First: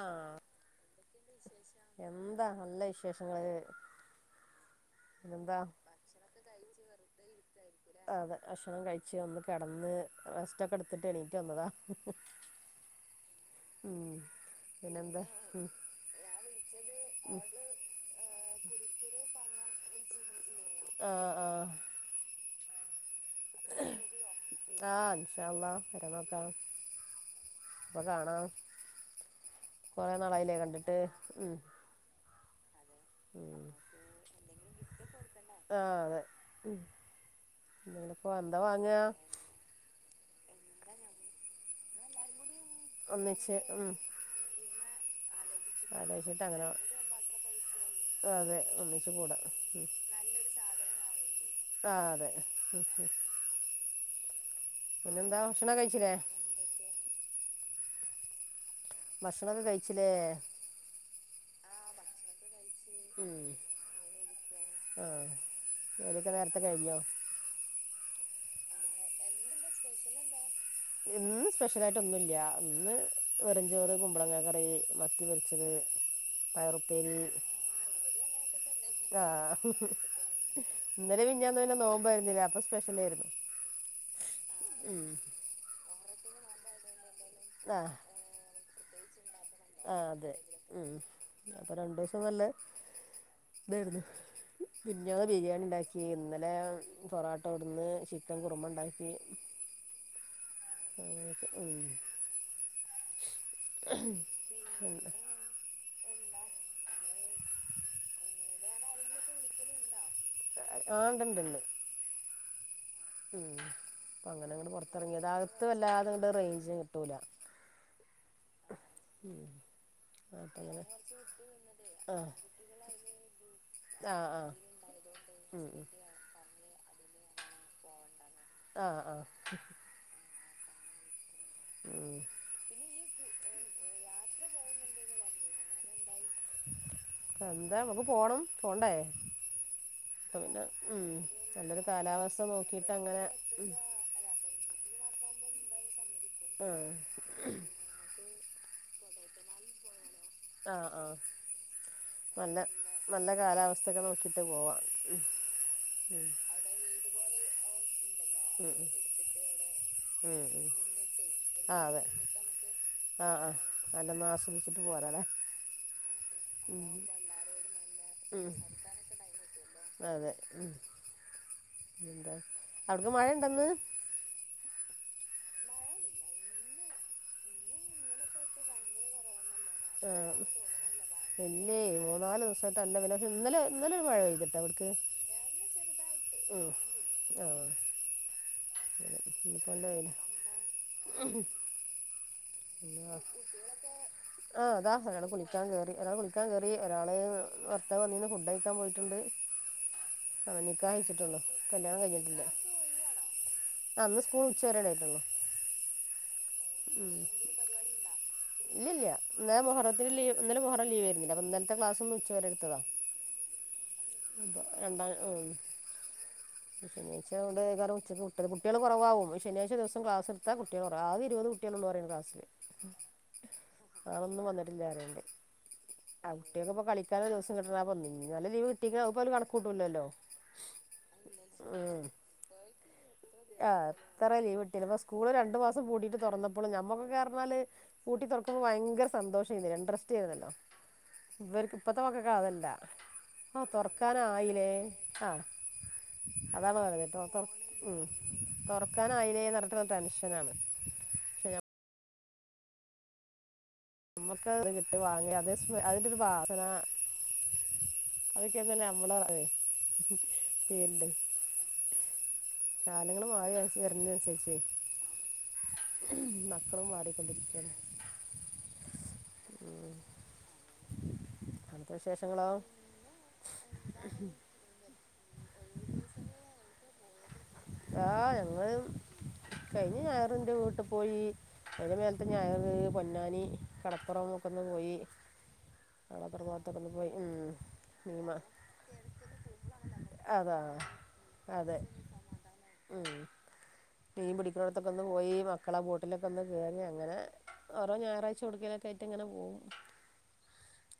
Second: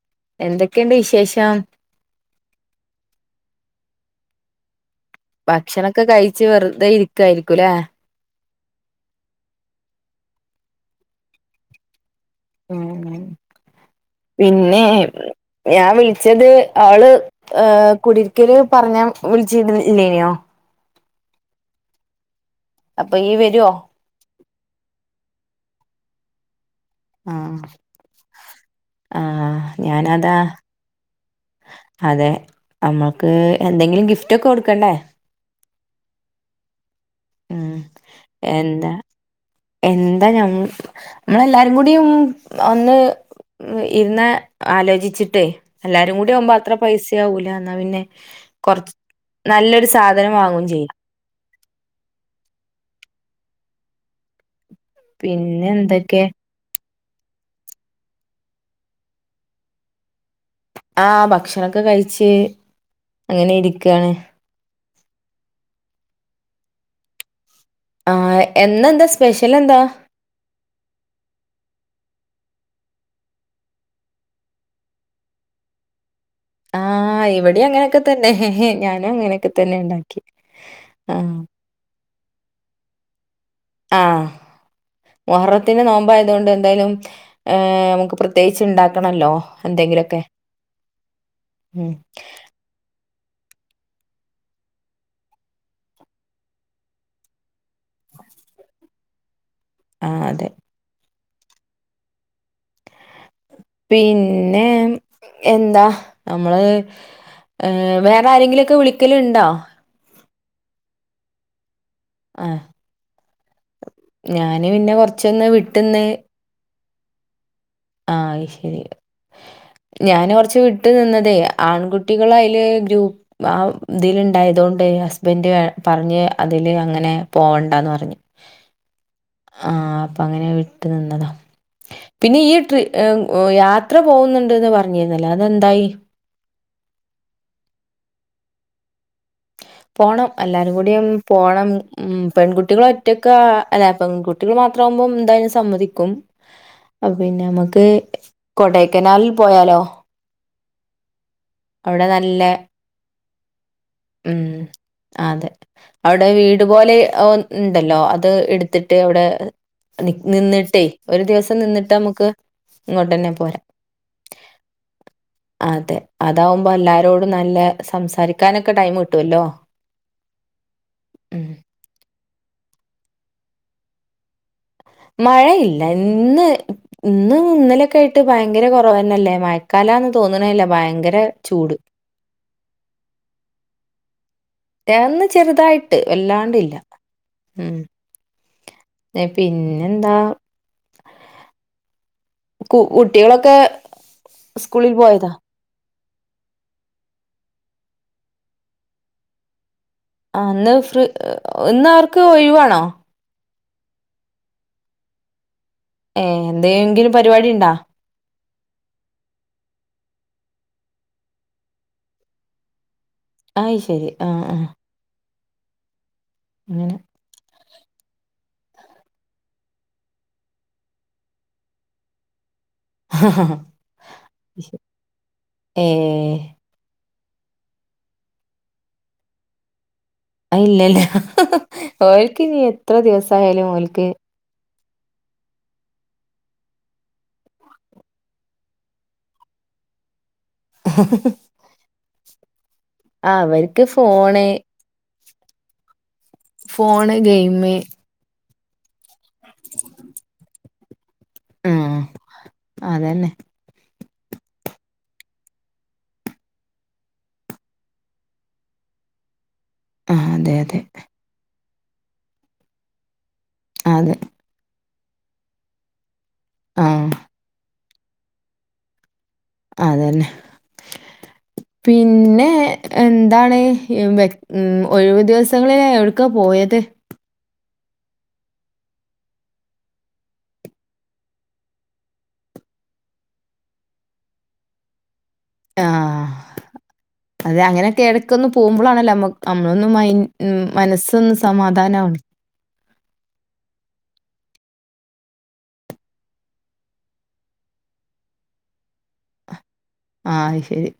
ആഹ് എന്തൊക്കെണ്ട് വിശേഷം എന്താ നല്ല വിശേഷങ്ങള് പിന്നെന്താ ഭക്ഷണൊക്കെ കഴിച്ച് വെറുതെ ഇരിക്കായിരിക്കുലേ അതെ അക്ഷണം കഴിച്ച് ഒന്ന് കെടന്ന് റെസ്റ്റൊക്കെട്ത്ത് എണീറ്റ് വന്നതാ ഉം പിന്നെ പിന്നെന്താ ഉം ഞാൻ വിളിച്ചത് ആള് ഏഹ് കുടരിക്കല് പറഞ്ഞ വിളിച്ചിട്ട്ഇല്ലേനോ ആഹ് ആഹ് അപ്പൊയ്യ് വരോ ആഹ് ഇന്ഷാ അള്ള വരന്നോക്കാം ആഹ് അപ്പൊ കാണാം ആഹ് കൊറെേ ഞാനതാ നാളായിലേ കണ്ടിട്ട് ഉം അതെ മ്മക്ക് എന്തെങ്കിലും ഗിഫ്റ്റ് ഒക്കെ കൊട് ആഹ് അതെ ഉം ഉ നിപ്പോ എന്താ വാങ്ങ എന്താ ഞമ്മ മ്മളെല്ലാരും കൂടിം ഒന്ന് ഒന്നിച്ച് ഉം ഇരുന്ന ആലോചിച്ചിട്ടേയ് എല്ലാരും കൂടി ആലോചിച്ചിട്ട് ആവുമ്പോ അങ്ങനെ അത്ര പൈസയാവൂല എന്നാൽ പിന്നെ അതെ കൊറ ഒന്നിച്ച് കൂടാ ഉം നല്ലൊരു സാധനം വാങ്ങുകയും ചെയ്യും. [inaudible] ആഹ് അതെ ഉം പിന്നെന്താ പിന്നെ ഭക്ഷണം കഴിച്ചില്ലേ എന്തൊക്കെ ഭക്ഷണക്കെ കഴിച്ചില്ലേ ആ ഭക്ഷണൊക്കെ കഴിച്ച് ഉം അങ്ങനെ ഇരിക്കാണ് ആഹ് പണ്യോക്കേ നേരത്തെ കഴിഞ്ഞോ ആ എന്നെന്താ സ്പെഷ്യൽ എന്താ എന്ത ഇന്ന് സ്പെഷ്യലായിട്ട് ഒന്നുല്ല ഇന്ന് വെറ്ഞ്ചോറ് കുമ്പളങ്ങാ കറി മത്തി പൊരിച്ചത് ആ പയറുപ്പേരി ഇവിടെ അങ്ങനെയൊക്കെ തന്നെ ഞാനും അങ്ങനെയൊക്കെ ആഹ് തന്നെ ഉണ്ടാക്കി ആ ഇന്നലെ വിഞ്ഞാന്നു നോമ്പായിരുന്നില്ലേ അപ്പൊ സ്പെഷ്യലായിരുന്നു. ആഹ് ഉം മുഹറത്തിന്റെ നോമ്പായതോണ്ട് എന്തായാലും ഏ നമുക്ക് പ്രത്യേകിച്ച് ഉണ്ടാക്കണല്ലോ ആ എന്തെങ്കിലുമൊക്കെ അതെ ഉം അപ്പൊ ഉം രണ്ടു ദിവസം നല്ല [inaudible] വെറുതെ മിനിഞ്ഞാന്ന് ബിരിയാണി ഉണ്ടാക്കി ഇന്നലെ പൊറോട്ട കൊടുന്ന് ഇന്ന് ചിക്കൻ കുറുമ ഉണ്ടാക്കി ആഹ് അതെ ഉം പിന്നെ എന്താ നമ്മള് ഏ ഹ് വേറെ ആരെങ്കിലോക്കെ വിളിക്കല് ഉണ്ടോ ആഹ് ഉണ്ട് ണ്ട് ആഹ് ഉം അങ്ങനെ ഞാന് അങ്ങട് പിന്നെ പുറത്തിറങ്ങിയത കൊറച്ചൊന്ന് അകത്ത് വിട്ട്ന്ന് വല്ലാതെ ഇങ്ങ് റേഞ്ച് കിട്ടൂല ആഹ് ശരി ഉം ഞാൻ കുറച്ച് വിട്ടു നിന്നതേ ആൺകുട്ടികൾ ആഹ് അയ്ല് ഗ്രൂപ്പ് ആ ഇതിൽ ആഹ് ഉണ്ടായത് ആഹ് കൊണ്ട് ഹസ്- ബൻഡ് പറഞ്ഞ് അതില് അങ്ങനെ പോവണ്ടന്ന് പറഞ്ഞു ആഹ് ആഹ് ആഹ് അപ്പൊ അങ്ങനെ വിട്ട് നിന്നതാണ് ഉം യാത്ര പോകുന്നുണ്ട്ന്ന് പറഞ്ഞിരുന്നല്ലോ അതെന്തായി ഉം എന്താ നമക്ക് പോണം പോണ്ടേ പോണം അപ്പ പിന്നെ എല്ലാരും കൂടിയ ഉം പോകണം നല്ലൊരു ഉം കാലാവസ്ഥ പെൺകുട്ടികളും നോക്കിയിട്ട് അങ്ങനെ ഒറ്റക്ക്‌ അല പെണ് കുട്ടികൾ മാത്രമാവുമ്പോ എന്തായും സമ്മതിക്കും ആഹ് പിന്നെ നമ്മക്ക് കൊടൈക്കനാലിൽ പോയാലോ? ആഹ് ആഹ് നല്ല നല്ല കാലാവസ്ഥയൊക്കെ നോക്കിട്ട് ഉം പോവാ ഉം ഒരുപോലെ ഉണ്ടല്ലോ അ അത് എടുത്തിട്ട് അവിടെ നി ഉം ഉം നിന്നിട്ടേ ഒരു ദിവസം ആഹ് നിന്നിട്ട് അതെ നമുക്ക് ഇങ്ങോട്ട് തന്നെ ആഹ് ആഹ് പോരാം നല്ലോണം ആസ്വദിച്ചിട്ട് പോരല്ലേ? അതെ അതാവുമ്പോ എല്ലാരോടും നല്ല സംസാരിക്കാനൊക്കെ ടൈം കിട്ടുവല്ലോ? ഉ എന്താ അവിട്ക്ക് മഴ ഉണ്ടോ ന്ന്? മഴയില്ല ഇന്ന് ഇന്ന് ഇന്നലൊക്കെ ആയിട്ട് ഭയങ്കര കുറവന്നല്ലേ മയ ആ ഇല്ലേ മൂന്നാല് ദിവസമായിട്ട് അല്ല പിന്നെ ഇന്നലെ ഇന്നലെ ഒരു മഴ പെയ്തിട്ട ഇവിടെ ന്ന് ചെറുതായിട്ട് വല്ലാണ്ടില്ല ഉം ഏ, ഇന്നിപ്പോന്തായ്യ്ന്നാ പിന്നെന്താ കു കുട്ടികളൊക്കെ ആഹ് സ്കൂളിൽ അദാഹ്ണ് പോയതാ? കുളിക്ക കുളിക്കാൻ കേറി ഒരാൾ കുളിക്കാൻ കേറി ഒരാളെ ഭർത്താവ് വന്നീന് ഫുഡ് കഴിക്കാൻ പോയിട്ടുണ്ട്. ആഹ് ഇന്ന് നിക്കാഹ് ഫ്രീ കഴിച്ചിട്ടുള്ളൂ. ഇന്ന് കല്യാണം അവർക്ക് കഴിഞ്ഞിട്ടില്ല. ഒഴിവാണോ? ആഹ് അന്ന് സ്കൂൾ ഉച്ച വരേ ഉണ്ടായിരുന്നൊള്ളു. ഏഹ് എന്തങ്കിലും പരിപാടി ഉണ്ടാ? ഇല്ലില്ല ഇന്നലെ മുഹറത്തിന് ലീവ് ഇന്നലെ മുഹറം ലീവ് ആരുന്നില്ല അപ്പൊ ഇന്നലത്തെ ക്ലാസ് ഇന്ന് ഉച്ചവരെ എടുത്തതാ. അയ് ശരി. ആഹ് അപ്പം ആഹ് രണ്ടാം ഉം അങ്ങനെ. [unintelligible] കുട്ടികള് കുറവാവും ശനിയാഴ്ച ദിവസം ക്ലാസ് എടുത്താ കുട്ടികള് കുറവവാ ആകെ ഇരുപത് കുട്ടികള് പറയാ ആ ഒന്നും വന്നിട്ടില്ലന്നറീണ്ണ്ട് ഏഹ് അയിറ്റക്ക് ഇപ്പൊ കളി [unintelligible] നല്ല ലീവ കിട്ടിക്കപ്പും കിട്ടൂല്ലല്ലോ? അത് ഇല്ലല്ല. ഉം ഓൽക്ക് ഇനി എത്ര ദിവസായാലും ഓൽക്ക് [unintelligible] സ്കൂള് രണ്ട് മാസം കൂടിയിട്ട് തുറന്നപ്പോള് നമ്മള് കാരണാല് കൂട്ടി തുറക്കുമ്പോ ഭയങ്കര സന്തോഷമായിരുന്ന് ഇൻട്രസ്റ്റ് ആയിരുന്നല്ലോ? [inaudible] ഇവർക്ക് ഇപ്പഴത്തെ വക്കൊക്കെ അതല്ല ആ അവർക്ക് ഫോണ് തുറക്കാനായില്ലേ ആഹ് അതാണ് പറയണത് ഫോണ് കേട്ട ഗെയിമ് ഉം തുറക്കാനായില്ലേന്ന് ഓർക്കുമ്പം ടെൻഷനാണ്. പക്ഷെ ഉം അതന്നെ നമുക്കത് കിട്ടി വാങ്ങി അത് അതിന്റെ ഒരു വാസന അതൊക്കെയന്നല്ല നമ്മള് അത് ആഹ് അതെ അതെ ഫീൽഡ്. കാലങ്ങള് മാറി അതെ വരുന്നതിനനുസരിച്ച് മക്കളും ആഹ് മാറിക്കൊണ്ടിരിക്കയാണ് അതന്നെ അവിടുത്തെ പിന്നെ വിശേഷങ്ങളോ എന്താണ്? ഉം ഒഴിവ് ദിവസങ്ങളില് എവിടേക്കാ പോയത്? ആഹ് ഞങ്ങള് കഴിഞ്ഞ ഞായറ് എന്റെ വീട്ടി പോയി. അതിന് മേലത്തെ ഞായറ് പൊന്നാനി കടപ്പുറം ഒക്കെയൊന്ന് പോയി. അത് ആഹ് പറഞ്ഞു ഇടുത്തോണ്ട് പോയി അതെ അങ്ങനെയൊക്കെ നിമാ എടക്കൊന്ന് പോകുമ്പളാണല്ലോ നമ്മ നമ്മളൊന്ന് മൈ ഉം അതാണ്. മനസ്സൊന്ന് അതെ സമാധാനാവണ് ഉം മീൻ പിടിക്കുന്നൊടത്തൊക്ക ഒന്ന് പോയി മക്കളെ ബോട്ടിലൊക്കെ ഒന്ന് കേറി അങ്ങനെ ഓരോ ഞായറാഴ്ച ഉടുക്കലൊക്കെ ആയിട്ട് ഇങ്ങനെ പോവും. ആഹ് ശരി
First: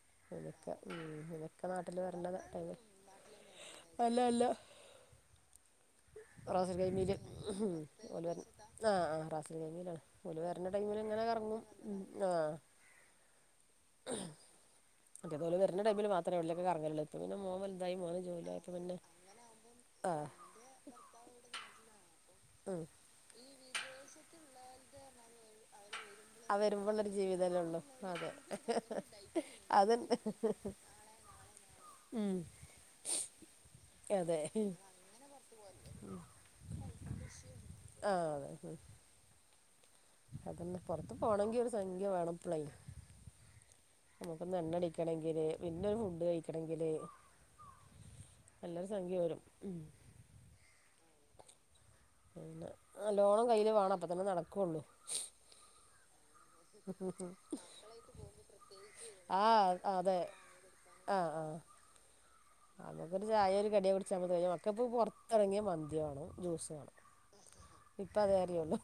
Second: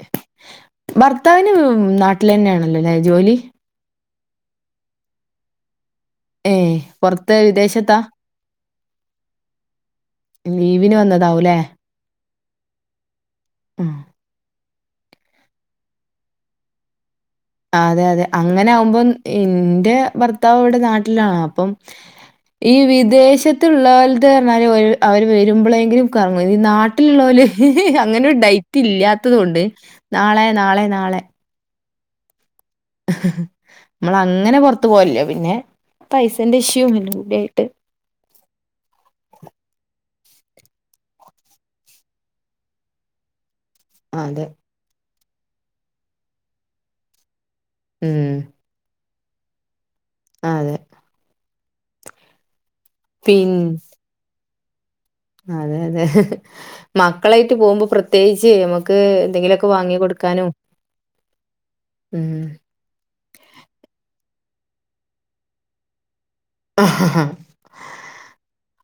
ഉം. ഭർത്താവിന് ഇതൊക്കെ നാട്ടിൽ വരേണ്ട ടൈം തന്നെയാണല്ലോ അല്ലെ ജോലി? അല്ല അല്ല ഏഹ് റാസൽ ഖൈമയില്. പൊറത്ത് വിദേശത്താ ഓല് ആഹ് ആഹ് റാസൽ ഖൈമയിലാണ് ഓല് വരണ്ട ലീവിന് ടൈമിൽ ഇങ്ങനെ വന്നതാവൂല്ലേ കറങ്ങും. ഉം ആഹ് ഉം മറ്റേപോലെ വരുന്ന ടൈമിൽ മാത്രമേ ഉള്ളെ കറങ്ങുള്ളു പിന്നെ മോന് വലുതായി അതെ അതെ അങ്ങനെ ജോലിയായപ്പോ പിന്നെ ആകുമ്പം എന്റെ ഭർ ആഹ് ഭർത്താവ് ഇവിടെ നാട്ടിലാണ് അപ്പം ഈ ഉം വിദേശ ത്തുള്ളന്ന് കാലത്ത് പറഞ്ഞാൽ അവര് വരുമ്പോളെങ്കിലും ആ വരുമ്പോള്ളൊരു നാട്ടിലുള്ള ഓല് ജീവിതല്ലേ ഉള്ളൂ അങ്ങനെ അതെ ഒരു ഡൈറ്റ് ഇല്ലാത്തതോണ്ട് അതന്നെ നാളെ നാളെ നാളെ [inaudible] ഉം നമ്മള് അതെ അങ്ങനെ പുറത്ത് പോവലില്ല പിന്നെ പൈസേന്റെ ഇഷ്യൂ ഇല്ല കൂടായിട്ട് ആഹ് അതന്ന് പുറത്ത് പോണമെങ്കി ഒരു സംഖ്യ വേണം ഇപ്പളേ അതെ. നമുക്കന്ന് എണ്ണട കഴിക്കണമെങ്കില് പിന്നെ ഒര് ഫുഡ് കഴിക്കണമെങ്കില് ഉം നല്ലൊരു സംഖ്യ വരും ഉം ആഹ് അതെ പിന്നെ ലോണും പിൻ കയ്യിൽ വേണം അപ്പം തന്നെ നടക്കുള്ളൂ അതെ അതെ മക്കളായിട്ട് പോകുമ്പം പ്രത്യേകിച്ച് നമുക്ക് എന്തെങ്കിലുമൊക്കെ ആഹ് വാങ്ങി അതെ കൊടുക്കാനും ആഹ് ആഹ് ഉം നമുക്കൊരു ചായയോ ഒരു കടിയോ കുടിച്ചാ മതി മക്കക്ക് പുറത്തിറങ്ങിയാ മന്തി വേണം ജൂസാള് ഉം. ഇപ്പതെഅറിയുള്ളൂ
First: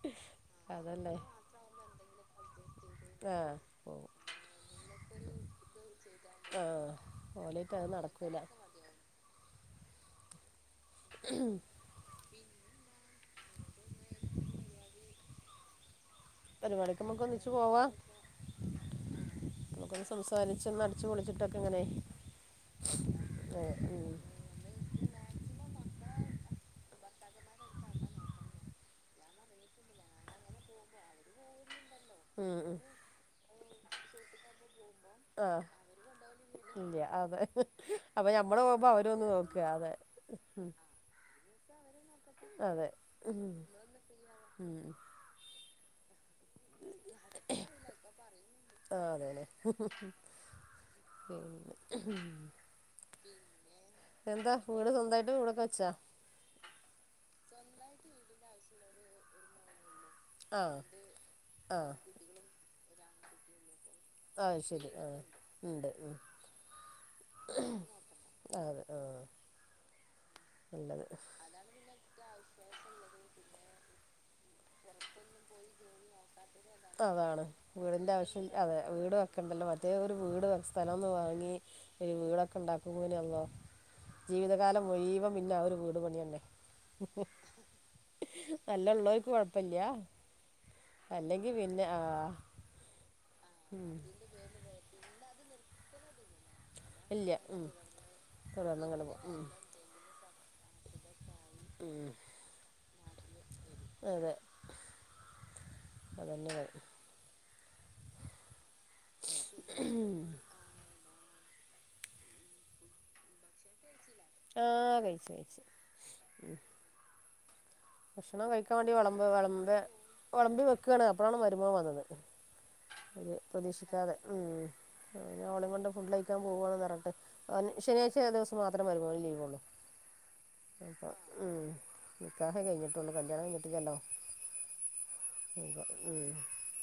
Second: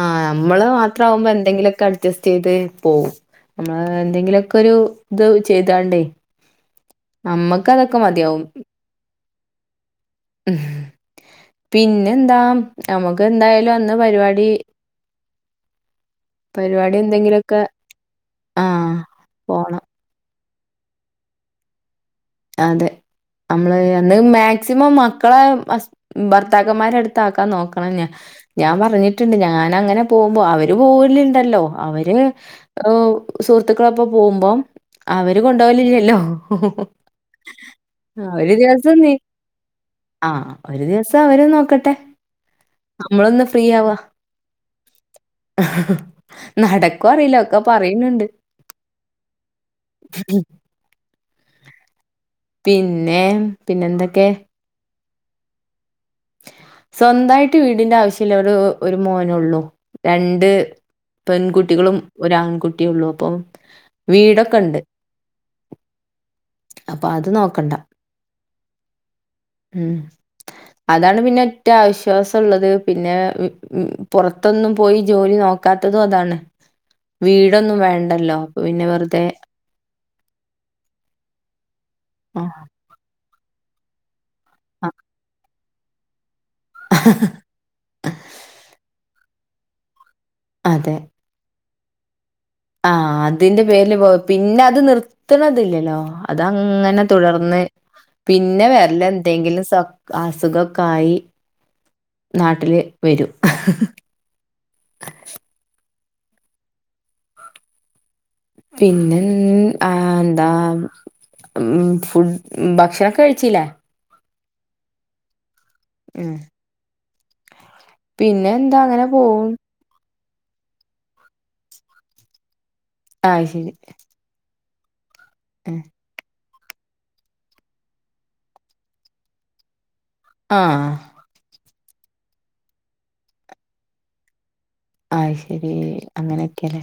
ആഹ് നമ്മള് മാത്രാവുമ്പോ എന്തെങ്കിലോക്കെ അഡ്ജസ്റ്റെയ്ത് പോവും ആ നമ്മള് പോവും എന്തെങ്കിലോക്കെരു ഇത് ചെയ്താണ്ടേ ആ ഓലേറ്റ് അത് നമ്മക്കതൊക്കെ നടക്കൂല മതിയാവും ഉം പിന്നെന്താ നമുക്കെന്തായാലും അന്ന് പരിപാടി പരിപാടി പരിപാടിക്ക് നമുക്ക് ഒന്നിച്ച് എന്തെങ്കിലോക്കെ പോവാം ആഹ് പോണം സംസാരിച്ച് അടിച്ച് പൊളിച്ചിട്ടൊക്കെ ഇങ്ങനെ അതെ ആ നമ്മള് ഉം അന്ന് മാക്സിമം അ മക്കളെ ഹസ് ഭർത്താക്കന്മാരടുത്താക്കാൻ നോക്കണം ഞാ ഞാൻ പറഞ്ഞി ട്ട്ണ്ട് ഞാനങ്ങനെ പോവുമ്പോ അവര് പോവലുണ്ടല്ലോ അവര് ഉം ഉം സുഹൃത്തുക്കളൊപ്പ പോകുമ്പോ അവര് ആ കൊണ്ടുപോകലില്ലല്ലോ ഇല്ല അതെ അപ്പൊ ഞമ്മള് പോവുമ്പോ നീ അവരോന്ന് നോക്ക അതെ ആഹ് ഒരു ദിവസം അവര് നോക്കട്ടെ അതെ ഉം നമ്മളൊന്ന് ഫ്രീയാവാ ഉം നടക്കോ അറിയില്ല ഒക്കെ പറയ്ണണ്ട് ആ അതെല്ലേ [unintelligible] പിന്നെ പിന്നെന്തൊ എന്താ വീട് സ്വന്തായിട്ട് വീടൊക്കെ വെച്ചാ സ്വന്തായിട്ട് വീടിന്റെ ആവശ്യല്ല ഒരു ഒരു മോനോള്ളൂ രണ്ട് ആ ആഹ് പെൺകുട്ടികളും ഒരാൺകുട്ടിയുള്ളു അപ്പം വീടൊക്കെണ്ട്. അത്ശെരി ആഹ് ഉണ്ട് ഉം അപ്പത് നോക്കണ്ട അതെ ആഹ് ഉം നല്ലത് അതാണ് പിന്നെ ഒറ്റാശ്വാസൊള്ളത് പിന്നെ പുറത്തൊന്നും പോയി ജോലി നോക്കാത്തതും അതാണ് അതാണ് വീടൊന്നും വീടിന്റെ വേണ്ടല്ലോ. ആവശ്യം അപ്പൊ അതെ പിന്നെ വീട് വെറുതെ വെക്കേണ്ടല്ലോ മറ്റെ ഒരു വീട് സ്ഥലോന്ന് വാങ്ങി ഒരു ആഹ് വീടൊക്കെണ്ടാക്കു [unintelligible] ജീവിതകാലം മുഴീവൻ ആ ഒരു വീടു പണിയെന്നെ നല്ലെള്ളോര്ക്ക് കൊഴപ്പില്ല അതെ അല്ലെങ്കി പിന്നെ ആഹ് ആഹ് അതിന്റെ പേരില് പോ പിന്നെ അത് നിർത്ത്ണതില്ലല്ലോ അതങ്ങനെ ഇല്ല തുടർന്ന് ഉം പിന്നെ തുടർന്നങ്ങനെ പോകും ഉം വേരലെന്തെങ്കിലും അസുഗോക്കായി ഉം നാട്ടില് വരും അതെ അതെന്നെ പിന്നെ ആഹ് ന്താ ഉം ഫു ഭക്ഷണോകഴിച്ചില്ലേ ആഹ് കഴിച് കഴിച് ഉം ഭക്ഷണം പിന്നെ കഴിക്കാൻ എന്താ വേണ്ടി അങ്ങനെ വിളമ്പ പോവും വിളമ്പ വെളമ്പി വെക്കാണ് അപ്പോഴാണ് മരുമോൻ വന്നത് അതെ ആഹ് ശരി പ്രതീക്ഷിക്കാതെ ഉം ഇന്നവളേം കൊണ്ട് ഫുഡ് കഴിക്കാൻ പോവാണ്നാറിഞ്ട്ട് ശനിയാഴ്ച ദിവസം മാത്രേ മരുമോന് ലീവ്ള്ളൂ ആഹ് അപ്പഉം നിക്കാഹെ കഴിഞ്ഞിട്ടുള്ളു കല്യാണം കഴിഞ്ഞിട്ടില്ലല്ലോ അത്ശേരി അപ്പം ഉം അങ്ങനെയൊക്കെല്ലെ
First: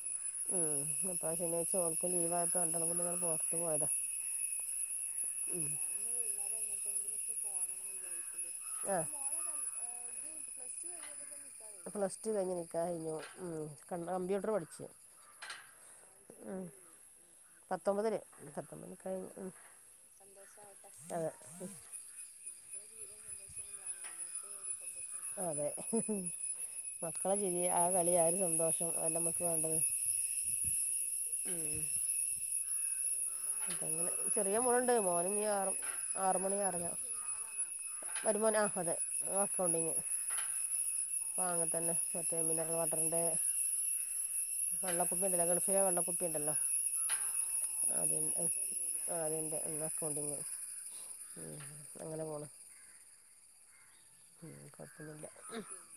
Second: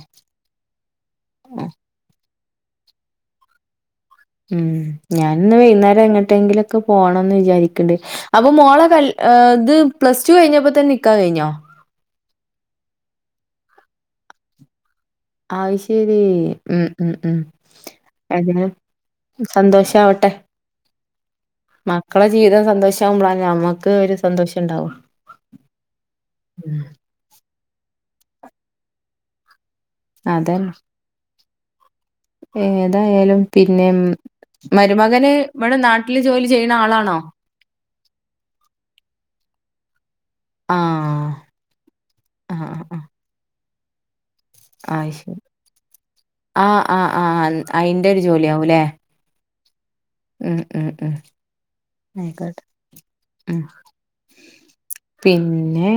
ഉം ഇന്നിപ്പ ശനിയാഴ്ച ഓന്ക്കും ലീവായപ്പോ രണ്ടാളും കൂടി ഇങ്ങനെ പുറത്തു പോയതാ ഉം ഞാനിന്ന് വൈന്നേരം എങ്ങട്ടെങ്കിലൊക്കെ പോണംന്ന് വിചാരിക്കണ്ട് അപ്പൊ മോളെ ആ കൽ ഇത് പ്ലസ് ടു കഴിഞ്ഞപ്പോ തന്നെ നിക്കാഹഴിഞ്ഞോ പ്ലസ് ടു കഴിഞ്ഞ നിൽക്ക കഴിഞ്ഞു ക കമ്പ്യൂട്ടർ പഠിച്ച് ആശരി ഉം ഉം ഉ പത്തൊമ്പതിന് പത്തൊമ്പതി കഴഞ് സന്തോഷാവട്ടെ അതെ മക്കളെ ജീവിതം സന്തോഷമാവുമ്പോള നമ്മുക്ക് ഒരു സന്തോഷം ഉണ്ടാവും അതെ മക്കളെ ചിതി ആ കളി ആ ഒരു സന്തോഷം അല്ലമ്മക്ക് വേണ്ടത് അതന്നെ ഉം ഏതായാലും പിന്നെ അതങ്ങനെ ചെറിയ മോളുണ്ട് മോന് മരുമകന് ഇനി ഇവിടെ നാട്ടില് ജോലി ചെയ്യണ ആളാണോ വരുമാോന ആ അതെ ക്കൗണ്ടി ആഹ് ാങ്ങ തന്നെ മറ്റേ ആഹ് മിനറൽ ആഹ് ആഹ് വാട്ടറിന്റെ അത് വെള്ളക്കുപ്പി ശരി ഉണ്ടല്ലോ ഗണഫില വെള്ളക്കുപ്പി ഉണ്ടല്ലോ ആഹ് ആഹ് ആഹ് അയിന്റെ അത ഒരു ജോലിയാവൂല്ലേ ആ അതെൻ്റെ ഒന്ന് അക്കൗണ്ടിങ്ങ ഉം ഉം ഉം അങ്ങനെ പോണം ആയിക്കോട്ടെ ഉം കുഴപ്പമൊന്നുമില്ല പിന്നെ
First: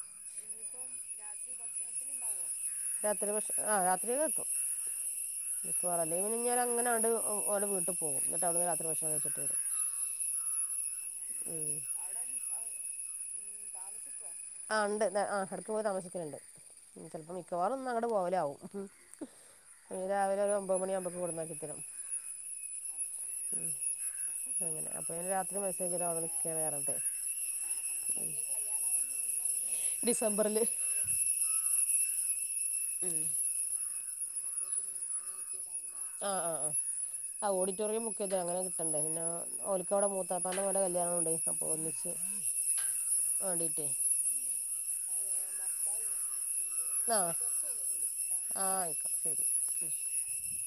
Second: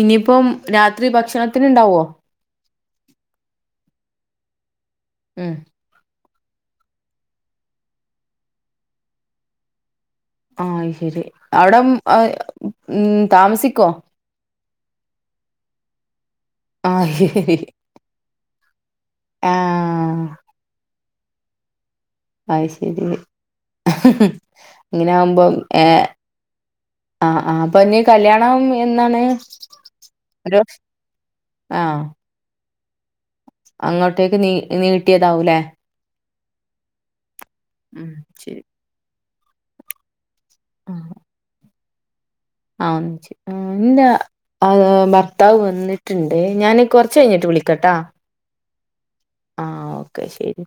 ഇനിയിപ്പം രാത്രി ഭക്ഷണത്തിന് ഉണ്ടാവുവോ രാത്രി പക്ഷെ ആഹ രാത്രി എത്തു ഉം എനിക്ക് പറല്ലേ പിന്നഴിഞ്ഞാ അങ്ങനാണ്ട് ഓടെ വീട്ടിൽ പോകും എന്നിട്ട് അവിടുന്ന് രാത്രി പ്രശം വെച്ചിട്ട് വരും ആഹ ശരി അവിട ഉ ആ ഉണ്ട് ആ ഇടക്ക് പോയി താമസിക്കുന്നുണ്ട് ആഹ് ചപ്പോ ശരി മിക്കവാറും ഞങ്ങുടെ പോല ആകും പി ആഹ് രാവിലെ ഒരു ഒമ്പത് മണിയാവുമ്പോൾക്ക്വിടുന്നക്കിത്തരും പായ ചെയതിൾ ഉ അങ്ങനെ അപ്പൊ ഞാൻ രാത്രി മെസ്സേജ് വരാ അവിടെ നിൽക്കൻ വേറണ്ട്െ ആ ആ അപ്പൊ ഇീ കല്യാണം എന്താണ് ഡിസംബറിൽ ആഹ ഉം അങ്ങോട്ടേക്ക് നീ നീട്ടിയതാവൂല്ലേ ആ ആ ആ ഓഡിറ്റോറിയം ഉം ബുക്ക് ചെയ്ത അങ്ങനെ ശരി കിട്ടണ്ടേ പിന്നെ ഓലിക്ക അവിടെ പപ്പണ്ട കടെ കല്യാണംുണ്ട് അപ്പോൾ ഒന്നിച്ച് ആ വേണ്ടിയിട്ടേ എന്റെ ഭർത്താവ് വന്നിട്ടുണ്ട് ഞൻ ആ കുറച്ച് കഴിഞ്ഞിട്ട് വിളിക്കട്ടാ ആ ആയിക്കാം ശരി ആ ഓക്കെ ശരി